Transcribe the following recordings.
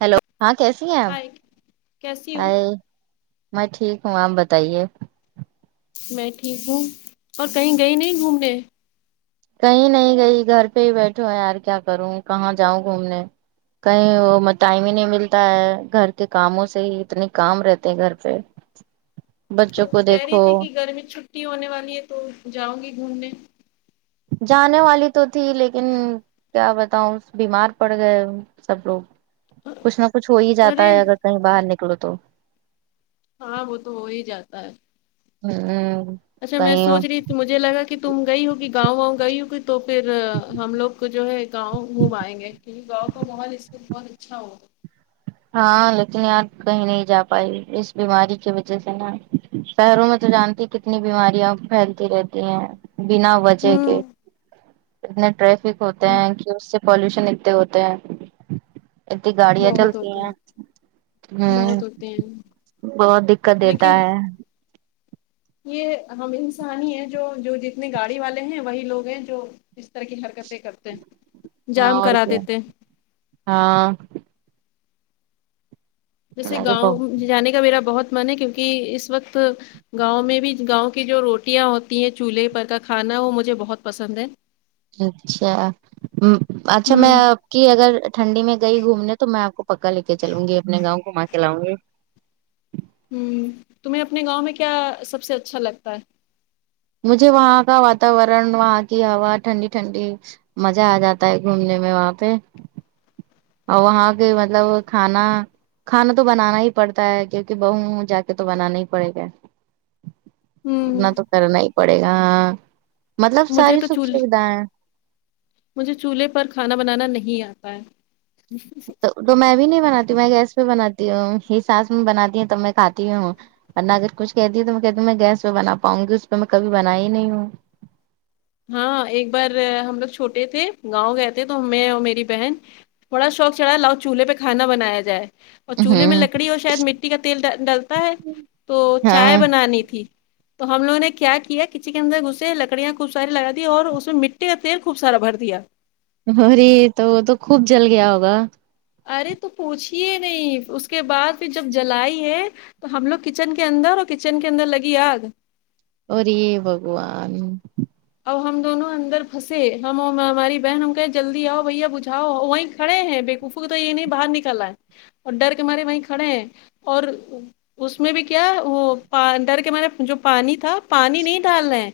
Hello ہاں کیسی ہیں آپ ہائے کیسی ہو میں ٹھیک ہوں آپ بتائیے میں ٹھیک ہوں اور کہیں گئی نہیں گھومنے کہیں نہیں گئی گھر پہ ہی بیٹھو یار کیا کروں کہاں جاؤں گھومنے کہیں وہ میں ٹائم ہی نہیں ملتا ہے گھر کے کاموں سے ہی اتنے کام رہتے ہیں گھر پہ بچوں تم کو کہہ دیکھو رہی تھی کہ گرمی چھٹی چھٹی ہونے والی ہے تو جاؤں گی گھومنے جانے والی تو تھی لیکن کیا بتاؤں بیمار پڑ گئے سب لوگ کچھ نہ کچھ ہو ہی جاتا ارے ہے اگر کہیں باہر نکلو تو ہاں وہ تو ہو ہی جاتا ہے ہوں اچھا میں سوچ رہی تھی مجھے لگا تم گئی ہو کہ گاؤں گئی ہو کہ تو پھر ہم لوگ کو جو ہے گاؤں گھمائیں گے کی گاؤں کا ماحول اس سے بہت اچھا ہوگا ہاں لیکن یار کہیں نہیں جا پائی اس بیماری کی وجہ سے نا شہروں میں تو جانتی کتنی بیماریاں پھیلتی رہتی ہیں بنا وجہ کے ہوں اتنے ٹریفک ہوتے ہیں کہ اس سے پالوشن اتتے ہوتے ہیں اتنی گاڑیاں بہت چلتی ہ ہوتے ہیں بہت ہوتے ہیں بہت دقت دیتا لیکن ہے یہ ہم انسانی ہی ہے جو جو جتنے گاڑی والے ہیں وہی لوگ ہیں جو اس طرح کی حرکتیں کرتے ہیں ہاں جام اور کرا کیا دیتے ہیں۔ ہاں جیسے ارے بہت گاؤں جانے کا میرا بہت من ہے کیونکہ اس وقت گاؤں میں بھی گاؤں کی جو روٹیاں ہوتی ہیں چولہے پر کا کھانا وہ مجھے بہت پسند ہے اچھا اچھا میں ہوں کہ اگر ٹھنڈی میں گئی گھومنے تو میں آپ کو پکا لکے چلوں گی اپنے گاؤں گھوما کے لاؤں گی ہمم تمہیں اپنے گاؤں میں کیا سب سے اچھا لگتا ہے مجھے وہاں کا وتاورن وہاں کی ہوا ٹھنڈی ٹھنڈی مزہ آ جاتا ہے گھومنے میں وہاں پہ اور وہاں کے مطلب کھانا کھانا تو بنانا ہی پڑتا ہے کیونکہ بہو ہوں جا کے تو بنانا ہی پڑے گا ہوں اتنا تو کرنا ہی پڑے گا ہاں مطلب مجھے ساری تو چ سکھ سویدھائیں مجھے چولہے پر کھانا بنانا نہیں آتا ہے تو میں بھی نہیں بناتی ہوں میں گیس پہ بناتی ہوں میری ساس میں بناتی ہے تو میں کھاتی ہوں ورنہ اگر کچھ کہدے تو میں کہتی ہوں میں گیس پے بنا پاؤ گی اس پہ میں کبھی بنائی نہیں ہوں ہاں ایک بار ہم لوگ چھوٹے تھے گاؤں گئے تھے تو میں اور میری بہن بڑا شوق چڑھا لاؤ چولہے پہ کانا بنایا جائے اور چولہے میں ہوں لکڑی اور شاید مٹی کا تیل ڈلتا ہے تو چائے ہاں بنانی تھی تو ہم لوگنے کیا کیا کچن کے اندر گھسے لکڑیاں خوب ساری لگادی اور اس میں مٹی کا تیل خوب سارا بھر دیا ارے یہ تو وہ تو خوب جل گیا ہوگا ارے تو پوچھیے نہیں اس کے بعد پھر جب جلائی ہے تو ہم لوگ کچن کے اندر اور کچن کے اندر لگی آگ ارے بگوان اب ہم دونوں اندر پھنسے ہم ہماری بہن ہم کہے جلدی آؤ بھیا بجھؤ وہیں کھڑے ہیں افو کو تو یہ نہیں باہر نکل آییں اور ڈر کے مارے وہیں کھڑے ہیں اور اس میں بھی کیا وہ ڈر کے مارے جو پانی تھا پانی نہیں ڈال رہے ہیں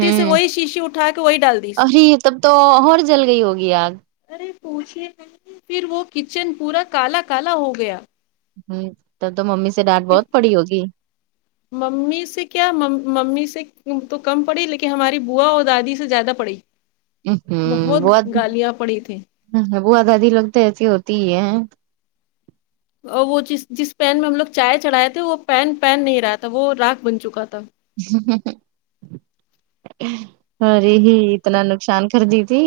غلطی سے وہی شیشی اٹھا کے وہی ڈال دی ارے تب تو اور جل گئی ہوگی آگ ارے پوچھئے نہیں پھر وہ کچن پورا کالا کالا ہو گیا ہمم تب تو ممی سے ڈانٹ پھر بہت پڑی ہوگی ممی سے کیا ممی سے تو کم پڑی لیکن ہماری بوا اور دادی سے زیادہ پڑی بہت گالیاں پڑی تھیں ہ وہ دادی لوگ تو ایسی ہوتی ہی ہے اور وہ جس جس پین میں ہم لوگ چائے چڑھائے تھے وہ پین پین نہیں رہا تھا وہ راغ بن چکا تھا ہ ہ ہ ارے ہی اتنا نقصان کردی تھی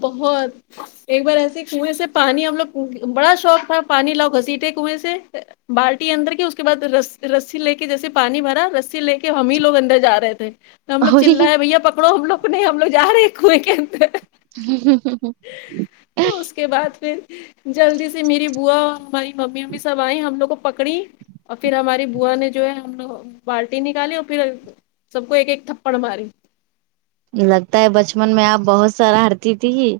بہت ایک بار ایسے کنویں سے پانی ہم لوگ بڑا شوق تھا پانی لوؤ گھسیٹے کنویں سے بالٹی اندر کے اس کے بعد ر رسی لے کے جیسے پانی بھرا رسی لے کے ہم ہی لوگ اندر جا رہے تھے ہم لوگ اور چللایے بھیا پکڑو ہم لوگ کو نہیں ہم لوگ جا رہے ہیں کنویں کے اندر اس کے بعد پھر جلدی سے میری بوا اور ہماری ممی وممی سب آئی ہم لوگ کو پکڑی اور پھر ہماری بوا نے جو ہے ہم لوگ بالٹی نکالی اور پھر سب کو ایک ایک تھپڈ ماری لگتا ہے بچپن میں آپ بہت سارا ہٹتی تھی ہی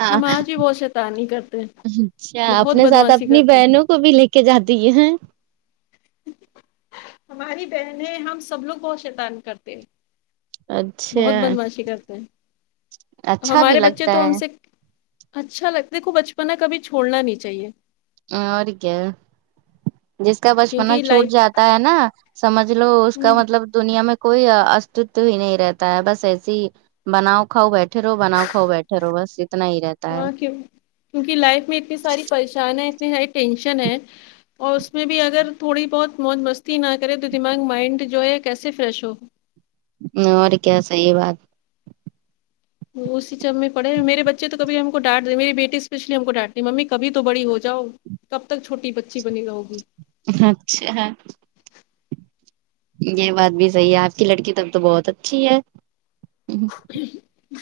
ہاں ہم آج بھی بہت شیطانی کرتے ہیں اچھا بہت اپنے ساتھ بدماشی اپنی کرتے ہیں بہنوں کو بھی لے کے جاتی ہاں ہماری بہنیں ہم سب لوگ کو شیتان کرتے ہیں اچھا بہت بدماشی کرتے ہیں اچھا بھی ہمارے بچے لگتا تو ہم ہے سے اچھا لگتا دیکھو بچپنا کبھی چھوڑنا نہیں چاہیے اور کیا جس کا بچپنا کیونکہ چھوٹ لائف جاتا ہے نا سمجھ لو اس کا مطلب دنیا میں کوئی استتو ہی نہیں رہتا ہے بس ایسی ہی بناؤ کھاؤ بیٹھے رہو بناؤ کاؤ بیٹھے رہو بس اتنا ہی رہتا ہاں کی کیونکہ لائف میں اتنی ساری پریشان ہے اتنی ساری ٹینشن ہے اور اس میں بھی اگر تھوڑی بہت موج مستی نہ کرے تو دماغ مائنڈ جو ہے کیسے فریش ہو نور کیا صحیح بات وہ اسی چب میں پڑھے میرے بچے توکبھی ہم کو ڈانٹ دے میری بیٹی اسپیشلی ہم کو ڈانٹ دی ممی کبھی تو بڑی ہو جاؤ کب تک چھوٹی بچی بنی رہو گی اچھا ہاں یہ بات بھی صحیح ہے آپ کی لڑکی تب تو بہت اچھی ہے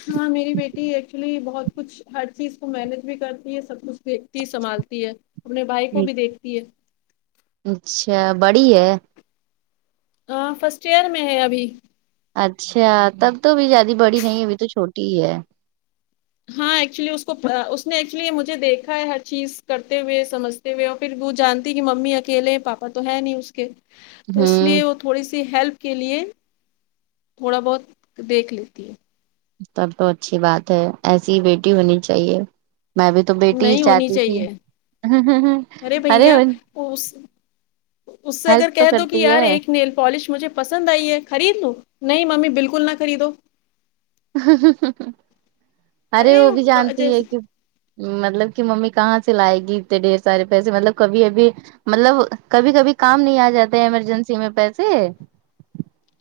ہاں میری بیٹی ایکچولی بہت کچھ ہر چیز کو مینج بھی کرتی ہے سب کچھ دیکھتی سنبھالتی ہے اپنے بھائی کو جی بھی دیکھتی ہے اچھا بڑی ہے ہاں فرسٹ ایئر میں ہے ابھی اچھا تب تو ابھی زیادہ بڑی نہیں ابھی تو چھوٹی ہی ہے ہاں ایکچولی اس کو اس نے ایکچولی مجھے دیکھا ہے ہر چیز کرتے ہوئے سمجھ پھر وہ جانتی کہ ممی اکیلے پاپا تو ہے نہیں اس کے تو اس ہوں لیے تھوڑی سی ہیلپ کے لیے تھوڑا بہت دیکھ لیتی ہے سب تو اچھی بات ہے ایسی ہی بیٹی ہونی چاہیے میں بھی تو بیٹی ہی نہیں ہونی چاہتی تھی چاہیے ہ ہ ہ ارے بھیا ب اس اس سے اگر کہہ دو کہ یار ایک نیل پالش مجھے پسند آئی ہے خرید لوں نہیں ممی بالکل نہ خریدو ارے وہ بھی جانتی ہے جیسے کہ مطلب کہ ممی کہاں سے لائے گی اتنے ڈھیر سارے پیسے مطلب کبھی ابھی مطلب کبھی کبھی کام نہیں آ جاتے ایمرجنسی میں پیسے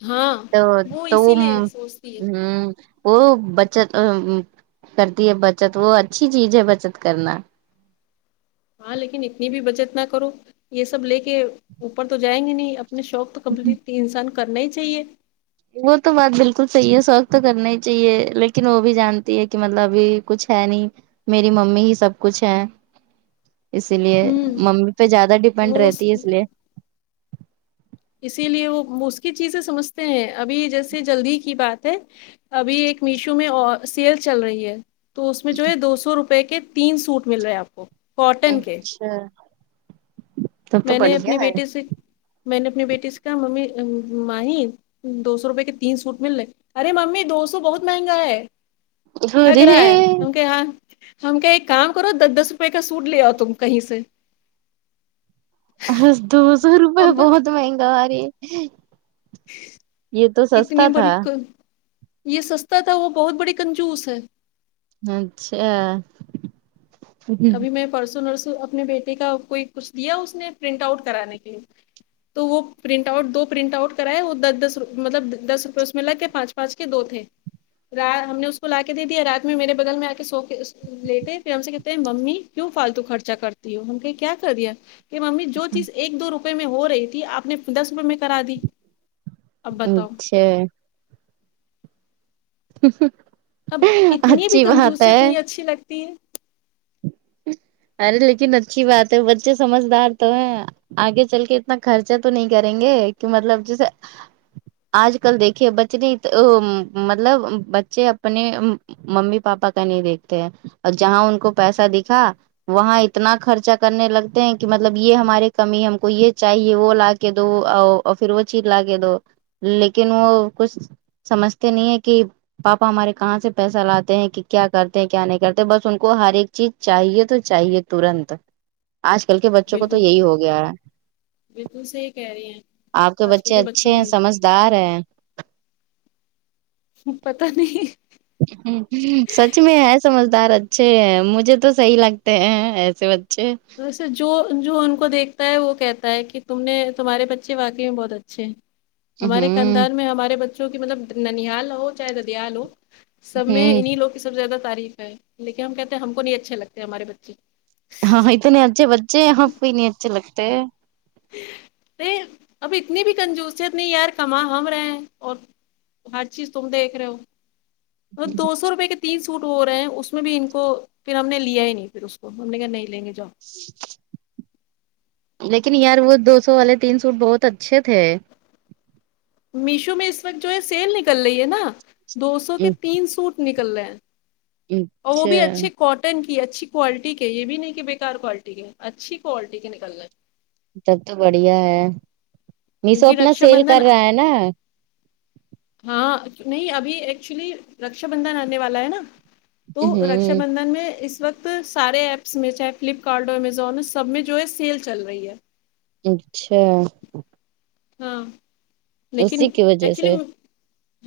ہاں تو وہ تو اسی لیے سوچتی ہے ہ وہ بچت کرتی ہے بچت وہ اچھی چیز ہے بچت کرنا ہاں لیکن اتنی بھی بچت نہ کرو یہ سب لے کے اوپر تو جائیں گے نہیں اپنے شوق تو کمپلیٹ انسان کرنا ہی چاہیے وہ تو بات بالکل صحیح ہے سوقت تو کرنا ہی چاہیے لیکن وہ بھی جانتی ہے کہ مطلب ابھی کچھ ہے نہیں میری ممی ہی سب کچھ ہے اسی لیے ہوں ممی پہ زیادہ ڈپینڈ وہ رہتی ہے اس لیے اسی لیے وہ اس کی چیزیں سمجھتے ہیں ابھی جیسے جلدی کی بات ہے ابھی ایک میشو میں سیل چل رہی ہے تو اس میں جو ہے دو سو روپے کے تین سوٹ مل رہے ہے آپ کو کاٹن کے اچھا تب تو میں نے بڑھیا اپنے ہے بیٹے سے میں نے اپنی بیٹی سے کہا ممی ماہی دو سو روپے کے تین سوٹ مل رہے ارے ممی دو سو بہت مہنگا ہے ٹھگ ارے رہا ہے کیونکہ یہاں ہم کیا ایک کام کرو دس دس روپئے کا سوٹ لے آؤ تم کہیں سے ہس [unintelligible] سو روپئے اب بہت مہنگا ہماریے یہ تو اتنی سستا تھا بڑی یہ سستا تھا وہ بہت بڑی کنجوس ہے اچھا اچھا ابھی میں پرسوں نرسوں اپنے بیٹے کا کوئی کچھ دیا اس نے پرنٹ آؤٹ کرانے کے لیے تو وہ پرنٹ آؤٹ دو پرنٹ آؤٹ کرائے وہ دس مطلب دس روپے اس میں لگ کے پانچ پانچ کے دو تھے ہم نے اس کو لا کے دے دیا رات میں میرے بغل میں آ کے سو لیتے پھر ہم سے ممی کیوں فالتو خرچا کرتی ہو ہم کہیں کیا کریا کہ ممی جو چیز ایک دو روپئے میں ہو رہی تھی آپ نے دس روپئے میں کرا دی اب بتاؤ اچھا اب اتنی بھی اچھی بات کنجوسیت ہے نہیں اچھی لگتی ہے ارے لیکن اچھی بات ہے بچے سمجھدار تو ہیں آگے چل کے اتنا خرچہ تو نہیں کریں گے کہ مطلب جیسے آج کل دیکھیے بچے نے ا مطلب بچے اپنے ممی پاپا کا نہیں دیکھتے ہیں اور جہاں ان کو پیسہ دکھا وہاں اتنا خرچا کرنے لگتے ہیں کہ مطلب یہ ہمارے کمی ہم کو یہ چاہیے وہ لاکھ کے دو پھر وہ چیز لا کے دو لیکن وہ کچھ سمجھتے نہیں ہے کہ پاپا ہمارے کہاں سے پیسہ لاتے ہیں کہ کیا کرتے ہیں کیا نہیں کرتے بس ان کو ہر ایک چیز چاہیے تو چاہیے ترنت آج کل کے بچوں کو تو بالکل یہی ہو گیا ہے بالکل صحیح کہہ رہی ہیں آپ آج کل بچے کے بچوں کو اچھے یہ سمجھدار ہے پتا نہیں ہمم سچ میں ہے سمجھدار اچھے مجھے تو صحیح لگتے ہیں ایسے بچے ویسے جو جو ان کو دیکھتا ہے وہ کہتا ہے کہ تم نے تمہارے بچےواقعی میں بہت اچھے ہیں ہمارے ہوں خاندان میں ہمارے بچوں کی مطلب ننیاال ہو چاہے ددیال ہو سب میں ہوں انہیں لوگ کی سب سے زیادہ تعریف ہے لیکن ہم کہتے ہیں ہم کو نہیں اچھے لگتے ہمارے بچے ہاں اتنے اچھے بچے آپکو ہی نہیں اچھے لگتے ہے اب اتنی بھی کنجوسیت نہیں یار کماں ہم رہے ہیں اور ہر چیز تم دیکھ رہے ہو اور دو سو روپئے کت تین سوٹ ہو رہ ہیں اس میں بھی ان کو پھر ہم نے لیا ہی نہیں پھر اس کو ہم نے کہ نہیں لیں گے جا جی لیکن یار وہ دو سو والے تین سوٹ بہت اچھے تھے میشو میں اس وقت جو ہے سیل نکل رہی ہے نا دو سو کے تین سوٹ نکل رہے ہیں اور وہ اچھا بھی اچھے کٹ ٹن کی اچھی کوالٹی کے یہ بھی نہیں کہ بےیکار کوالٹی کے اچھی کوالٹی کے نکلنا ہے تب تو بڑھیا ہے میشو کیونکہ اپنا رکشا سیل کر بندھن رہا ہے نا ہاں نہیں ابھی ایکچولی رکشا بندھن آنے والا ہے نا تو رکشا ہوں بندھن میں اس وقت سارے ایپس میں چاہے فلپکارٹ امزون سب میں جو ہے سیل چل رہی ہے اچھا ہاں لیکن اسی کی وجہ ایکچولی سے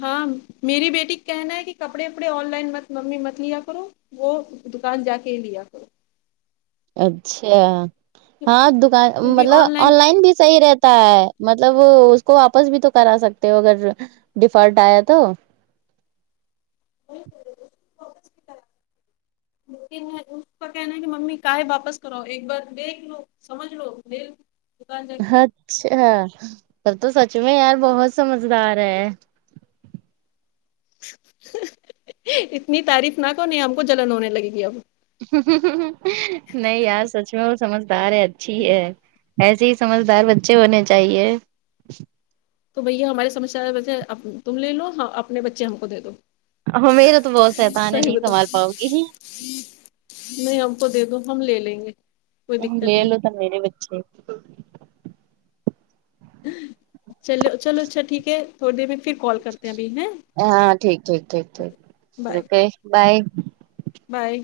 ہاں میری بیٹی کہنا ہے کہ کپڑے وپڑے آن لائن مت ممی مت لیا کرو وہ دکان جا کے لیا کر اچھا ہاں دکان مطلب آن لائن بھی صحیح رہتا ہے مطلب اس کو واپس بھی تو کرا سکتے ہو اگر ڈیفالٹ آیا تو اس کا کہنا ہے کہ ممی کاائے واپس کراوؤ ایک بار دیکھ لو سمجھ لو لیلو اچھا پر تو سچ میں یار بہت سمجھدار ہے اتنی تعریف نہک ہونی ہم کو جلن ہونے لگے گی اب نہیں یار سچ میں وہ سمجھد ہے اچھی ہے ایسے ہی سمجھدار بچے ہونے چاہیے تو بھیا ہماری سمسیا ویسے تم لے لو اپنے بچے ہم کو دے دو میرا تو بہت سہیتا نے صحیح نہیں بتاؤ سنبھل پاؤ گی نہیں ہم کو دے دوں ہم لے لیں گے کوئی لے دقت نہیں لو تو میرے بچے چلو چلو اچھا ٹھیک ہے تھوڑی دیر میں پھر کال کرتے ہیں ابھی ہیں ہاں ٹھیک ٹھیک ٹھیک ٹھیک بائے روکے بائے بائے